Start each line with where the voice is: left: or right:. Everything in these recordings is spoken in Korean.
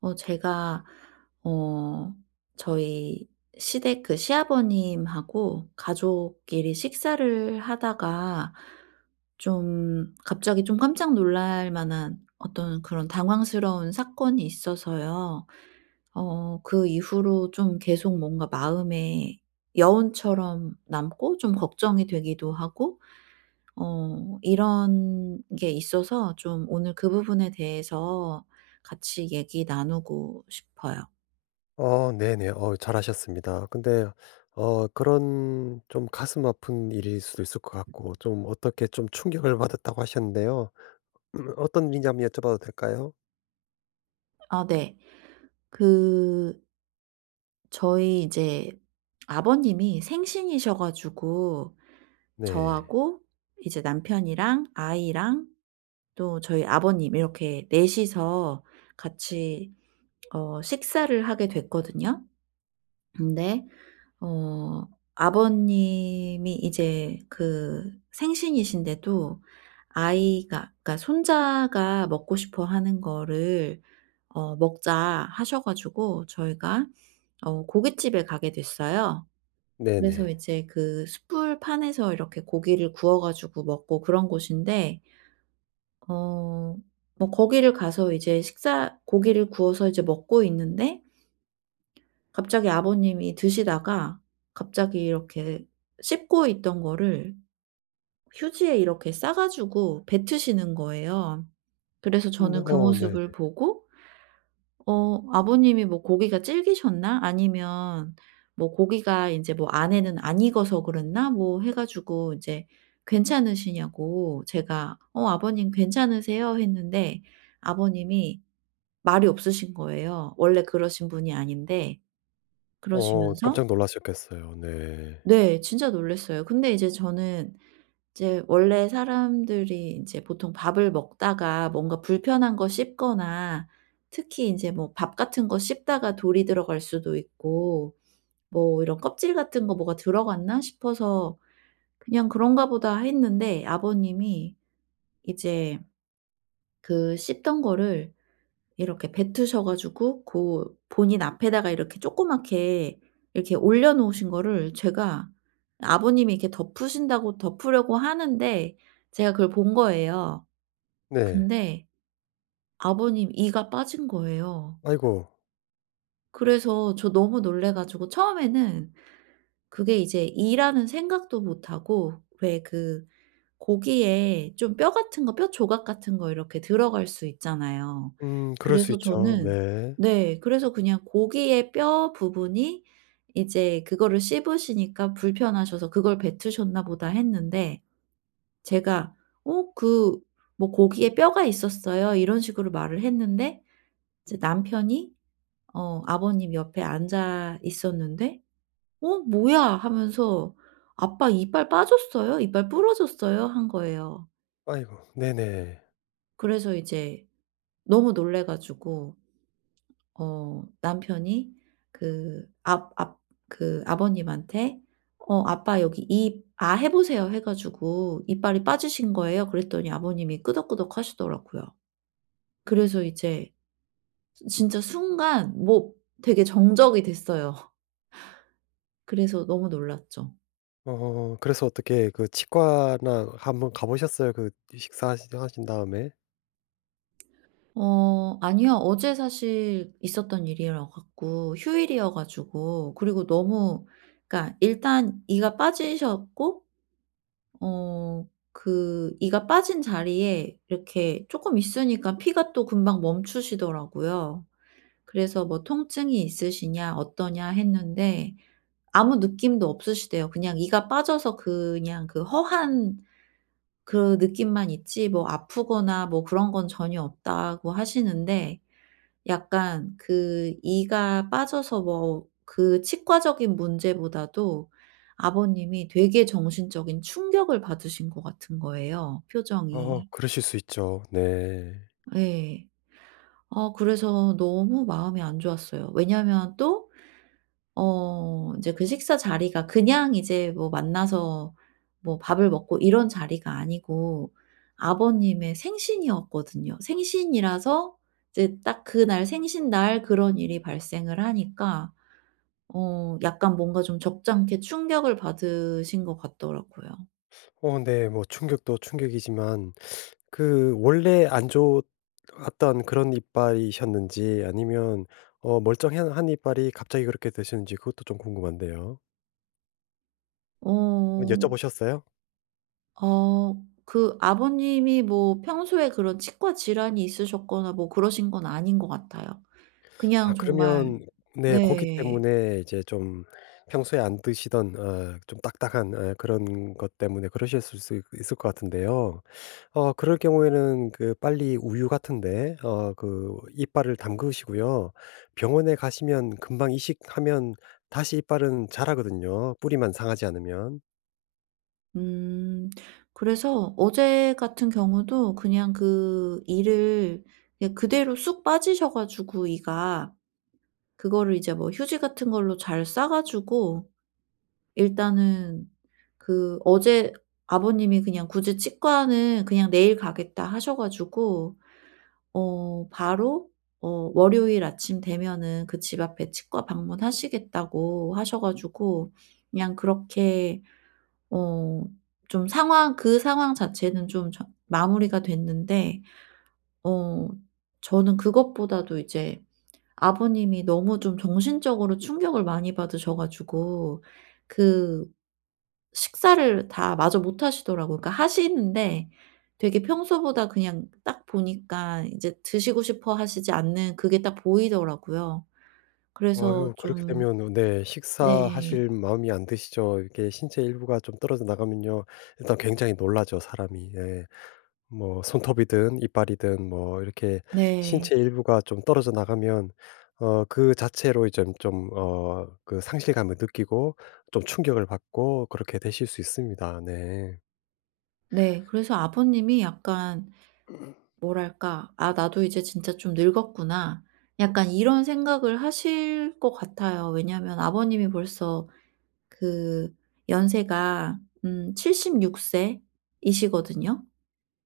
right: 제가 어 저희 시댁 그 시아버님하고 가족끼리 식사를 하다가 좀 갑자기 좀 깜짝 놀랄 만한 어떤 그런 당황스러운 사건이 있어서요. 그 이후로 좀 계속 뭔가 마음에 여운처럼 남고 좀 걱정이 되기도 하고 이런 게 있어서 좀 오늘 그 부분에 대해서 같이 얘기 나누고 싶어요.
left: 네네. 잘하셨습니다. 근데 그런 좀 가슴 아픈 일일 수도 있을 것 같고 좀 어떻게 좀 충격을 받았다고 하셨는데요. 어떤 일인지 한번 여쭤봐도 될까요?
right: 아, 네. 그 저희 이제 아버님이 생신이셔 가지고
left: 네.
right: 저하고 이제 남편이랑 아이랑 또 저희 아버님 이렇게 넷 이서 같이 식사를 하게 됐거든요. 근데 어 아버님이 이제 그 생신이신데도 아이가, 그러니까 손자가 먹고 싶어 하는 거를 "먹자." 하셔 가지고 저희가 고깃집에 가게 됐어요. 그래서
left: 네네.
right: 이제 그 숯불판에서 이렇게 고기를 구워 가지고 먹고 그런 곳인데, 어 뭐 거기를 가서 이제 식사 고기를 구워서 이제 먹고 있는데, 갑자기 아버님이 드시다가 갑자기 이렇게 씹고 있던 거를 휴지에 이렇게 싸 가지고 뱉으시는 거예요. 그래서 저는 그
left: 네네.
right: 모습을 보고 아버님이 뭐 고기가 질기셨나, 아니면 뭐 고기가 인제 뭐 안에는 안 익어서 그랬나, 뭐 해 가지고 이제 괜찮으시냐고 제가 "어 아버님 괜찮으세요?" 했는데 아버님이 말이 없으신 거예요. 원래 그러신 분이 아닌데.
left: 어
right: 그러시면서,
left: 깜짝 놀라셨겠어요. 네.
right: 네. 진짜 놀랐어요. 근데 이제 저는 이제 원래 사람들이 인제 보통 밥을 먹다가 뭔가 불편한 거 씹거나, 특히 인제 뭐 밥 같은 거 씹다가 돌이 들어갈 수도 있고 뭐 이런 껍질 같은 거 뭐가 들어갔나 싶어서 그냥 '그런가 보다.' 했는데, 아버님이 이제 그 씹던 거를 이렇게 뱉으셔 가지고 고 본인 앞에다가 이렇게 조그맣게 이렇게 올려 놓으신 거를, 제가, 아버님이 이렇게 덮으신다고 덮으려고 하는데 제가 그걸 본 거예요.
left: 네.
right: 근데 아버님 이가 빠진 거예요.
left: 아이고.
right: 그래서 저 너무 놀래 가지고 처음에는 그게 이제 이라는 생각도 못 하고, 왜그 고기에 좀 뼈 같은 거, 뼈 조각 같은 거 이렇게 들어갈 수 있잖아요.
left: 그럴 수
right: 그래서
left: 있죠.
right: 저는,
left: 네.
right: 네, 그래서 그냥 고기의 뼈 부분이 이제 그거를 씹으시니까 불편하셔서 '그걸 뱉으셨나 보다.' 했는데, 제가 "어 그 뭐 고기에 뼈가 있었어요." 이런 식으로 말을 했는데, 이제 남편이 아버님 옆에 앉아 있었는데 "어 뭐야?" 하면서 "아빠 이빨 빠졌어요? 이빨 부러졌어요?" 한 거예요.
left: 아이고 네네.
right: 그래서 이제 너무 놀래 가지고 남편이 그 아 아 그 아버님한테 "어 아빠 여기 입 아 해 보세요." 해 가지고 이빨이 빠지신 거예요. 그랬더니 아버님이 끄덕끄덕 하시더라고요. 그래서 이제 지 진짜 순간 뭐 되게 정적이 됐어요. 그래서 너무 놀랐죠.
left: 어 그래서 어떻게 그 치과나 한번 가 보셨어요? 그 식사 하신 다음에?
right: 아니요. 어제 사실 있었던 일이라 갖고 휴일이어 가지고, 그리고 너무, 그러니까 일단 이가 빠지셨고, 어 그 이가 빠진 자리에 이렇게 조금 있으니까 피가 또 금방 멈추시더라고요. 그래서 뭐 "통증이 있으시냐? 어떠냐?" 했는데 아무 느낌도 없으시대요. 그냥 이가 빠져서 그냥 그 허한 그 느낌만 있지 뭐 아프거나 뭐 그런 건 전혀 없다고 하시는데, 약간 그 이가 빠져서 뭐 그 치과적인 문제보다도 아버님이 되게 정신적인 충격을 받으신 것 같은 거예요,
left: 어
right: 표정이.
left: 그러실 수 있죠. 네.
right: 예. 그래서 너무 마음이 안 좋았어요. 왜냐하면 또 인제 그 식사 자리가 그냥 이제 뭐 만나서 뭐 밥을 먹고 이런 자리가 아니고 아버님의 생신이었거든요. 생신이라서 이제 딱 그날 생신날 그런 일이 발생을 하니까 약간 뭔가 좀 적잖게 충격을 받으신 것 같더라고요.
left: 어 네. 뭐 충격도 충격이지만 그 원래 안 좋았던 그런 이빨이셨는지 아니면 멀쩡한 한 이빨이 갑자기 그렇게 되셨는지 그것도 좀 궁금한데요. 한번
right: 어.
left: 여쭤보셨어요?
right: 어 그 아버님이 뭐 평소에 그런 치과 질환이 있으셨거나 뭐 그러신 건 아닌 것 같아요.
left: 아
right: 그냥 정말,
left: 그러면 네 고기
right: 네.
left: 때문에 이제 좀 평소에 안 드시던 좀 딱딱한 어, 그런 것 때문에 그러셨을 있을 것 같은데요. 어 그럴 경우에는 그 빨리 우유 같은데 어 그 이빨을 담그시고요. 병원에 가시면 금방 이식하면 다시 이빨은 자라거든요, 뿌리만 상하지 않으면.
right: 음 그래서 어제 같은 경우도 그냥 그 이를 그냥 그대로 쑥 빠지셔 가지고, 이가, 그거를 이제 뭐 휴지 같은 걸로 잘 싸 가지고 일단은, 그 어제 아버님이 그냥 굳이 치과는 그냥 "내일 가겠다." 하셔 가지고 바로 월요일 아침 되면은 그 집 앞에 치과 방문하시겠다고 하셔 가지고 그냥 그렇게, 어 좀 상황 그 상황 자체는 좀 저 마무리가 됐는데, 어 저는 그것보다도 이제 아버님이 너무 좀 정신적으로 충격을 많이 받으셔 가지고 그 식사를 다 마저 못 하시더라고요. 그러니까 하시는데 되게 평소보다 그냥 딱 보니까 이제 드시고 싶어 하시지 않는 그게 딱 보이더라고요.
left: 어
right: 그래서
left: 휴 그렇게
right: 좀,
left: 되면 네
right: 네.
left: 식사하실 마음이 안 드시죠. 이게 신체 일부가 좀 떨어져 나가면요, 일단 굉장히 놀라죠, 사람이. 예. 뭐 손톱이든 이빨이든 뭐 이렇게
right: 네.
left: 신체 일부가 좀 떨어져 나가면 그 자체로 이제 그 상실감을 느끼고 좀 충격을 받고 그렇게 되실 수 있습니다. 네.
right: 네. 그래서 아버님이 약간 뭐랄까 '아 나도 이제 진짜 좀 늙었구나.' 약간 이런 생각을 하실 것 같아요. 왜냐하면 아버님이 벌써 그 연세가 76 세이시거든요.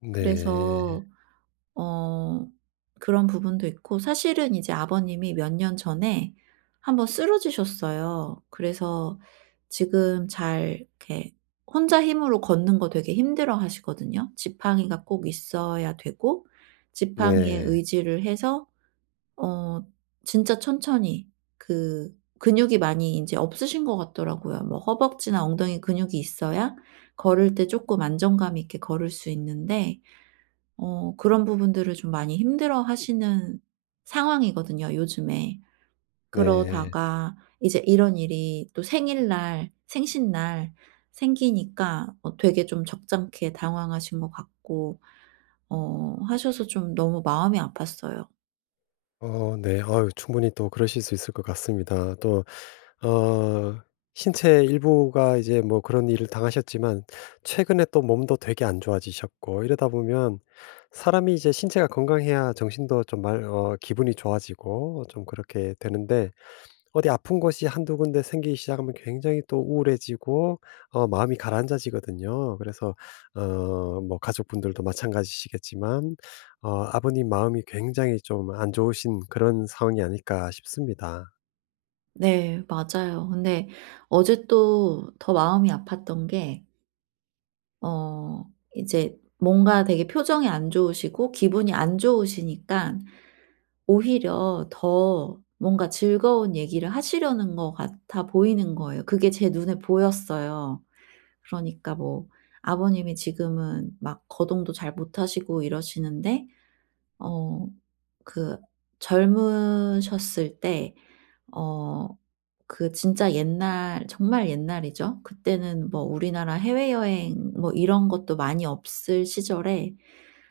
left: 네.
right: 그래서 어 그런 부분도 있고 사실은 이제 아버님이 몇 년 전에 한번 쓰러지셨어요. 그래서 지금 잘 이렇게 혼자 힘으로 걷는 거 되게 힘들어하시거든요. 지팡이가 꼭 있어야 되고 지팡이에
left: 네.
right: 의지를 해서 어 진짜 천천히, 그 근육이 많이 이제 없으신 것 같더라고요. 뭐 허벅지나 엉덩이 근육이 있어야 걸을 때 조금 안정감 있게 걸을 수 있는데 그런 부분들을 좀 많이 힘들어하시는 상황이거든요 요즘에.
left: 네.
right: 그러다가 이제 이런 일이 또 생일날, 생신날 생기니까 되게 좀 적잖게 당황하신 것 같고, 하셔서 좀 너무 마음이 아팠어요.
left: 어 네. 아유 충분히 또 그러실 수 있을 것 같습니다. 또 어 신체 일부가 이제 뭐 그런 일을 당하셨지만 최근에 또 몸도 되게 안 좋아지셨고 이러다 보면 사람이 이제 신체가 건강해야 정신도 좀 말, 어 기분이 좋아지고 좀 그렇게 되는데 어디 아픈 곳이 한두 군데 생기기 시작하면 굉장히 또 우울해지고 마음이 가라앉아지거든요. 그래서 어 뭐 가족분들도 마찬가지시겠지만 아버님 마음이 굉장히 좀 안 좋으신 그런 상황이 아닐까 싶습니다.
right: 네, 맞아요. 근데 어제 또 더 마음이 아팠던 게, 어 이제 뭔가 되게 표정이 안 좋으시고 기분이 안좋으시니까 오히려 더 뭔가 즐거운 얘기를 하시려는 것 같아 보이는 거예요. 그게 제 눈에 보였어요. 그러니까 뭐 아버님이 지금은 막 거동도 잘 못하시고 이러시는데, 어 그 젊으셨을 때, 어 그 진짜 옛날, 정말 옛날이죠. 그때는 뭐 우리나라 해외여행 뭐 이런 것도 많이 없을 시절에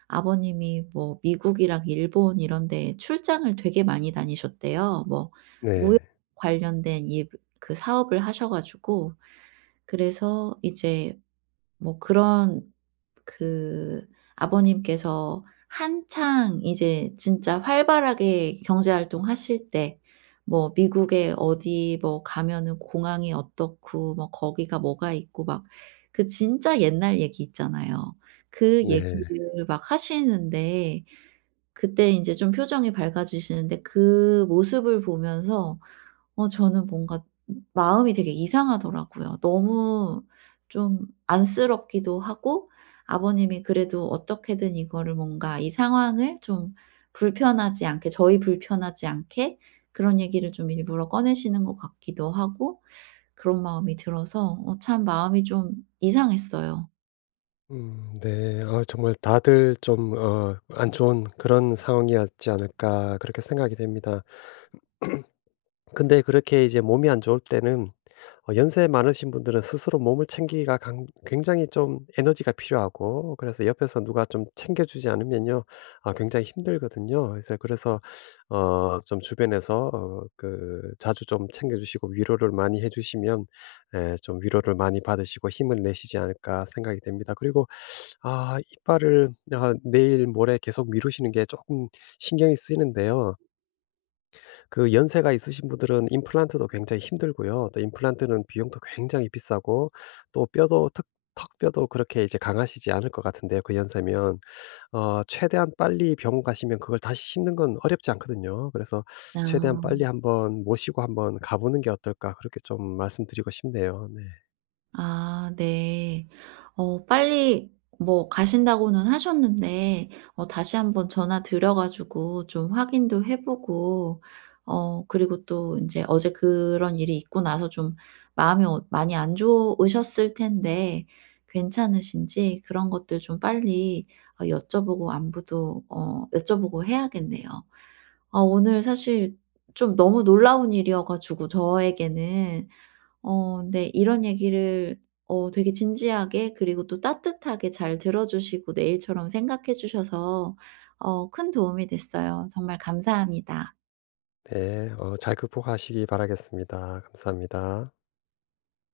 right: 아버님이 뭐 미국이랑 일본 이런 데 출장을 되게 많이 다니셨대요. 뭐 무역
left: 네.
right: 관련된 일, 그 사업을 하셔 가지고, 그래서 이제 뭐 그런, 그 아버님께서 한창 이제 진짜 활발하게 경제 활동하실 때 뭐 미국에 어디 뭐 가면은 공항이 어떻고 뭐 거기가 뭐가 있고 막 그 진짜 옛날 얘기 있잖아요. 그
left: 네.
right: 얘기를 막 하시는데 그때 인제 좀 표정이 밝아지시는데, 그 모습을 보면서 저는 뭔가 마음이 되게 이상하더라고요. 너무 좀 안쓰럽기도 하고, 아버님이 그래도 어떻게든 이거를 뭔가 이 상황을 좀 불편하지 않게 저희 불편하지 않게 그런 얘기를 좀 일부러 꺼내시는 것 같기도 하고, 그런 마음이 들어서 참 마음이 좀 이상했어요.
left: 네. 아 정말 다들 좀 어 안 좋은 그런 상황이었지 않을까 그렇게 생각이 됩니다. 근데 그렇게 이제 몸이 안 좋을 때는 연세 많으신 분들은 스스로 몸을 챙기기가 강 굉장히 좀 에너지가 필요하고, 그래서 옆에서 누가 좀 챙겨 주지 않으면요 아 굉장히 힘들거든요. 그래서 어 좀 주변에서 그 자주 좀 챙겨 주시고 위로를 많이 해 주시면 예 좀 '위로를 많이 받으시고 힘을 내시지 않을까.' 생각이 됩니다. 그리고 아 이빨을 아 내일 모레 계속 미루시는 게 조금 신경이 쓰이는데요. 그 연세가 있으신 분들은 임플란트도 굉장히 힘들고요. 또 임플란트는 비용도 굉장히 비싸고 또 뼈도 턱 턱뼈도 그렇게 이제 강하시지 않을 것 같은데요, 그 연세면. 어 최대한 빨리 병원 가시면 그걸 다시 심는 건 어렵지 않거든요. 그래서 '최대한 빨리
right: 아.
left: 한번 모시고 한번 가 보는 게 어떨까.' 그렇게 좀 말씀드리고 싶네요. 네.
right: 아, 네. 빨리 뭐 가신다고는 하셨는데 다시 한번 전화 드려 가지고 좀 확인도 해 보고, 그리고 또 이제 어제 그런 일이 있고 나서 좀 마음이 많이 안 좋으셨을 텐데 괜찮으신지, 그런 것들 좀 빨리 여쭤보고 안부도 여쭤보고 해야겠네요. 아, 오늘 사실 좀 너무 놀라운 일이어 가지고 저에게는, 네, 이런 얘기를 되게 진지하게 그리고 또 따뜻하게 잘 들어 주시고 내 일처럼 생각해 주셔서 큰 도움이 됐어요. 정말 감사합니다.
left: 네. 어 잘 극복하시기 바라겠습니다. 감사합니다.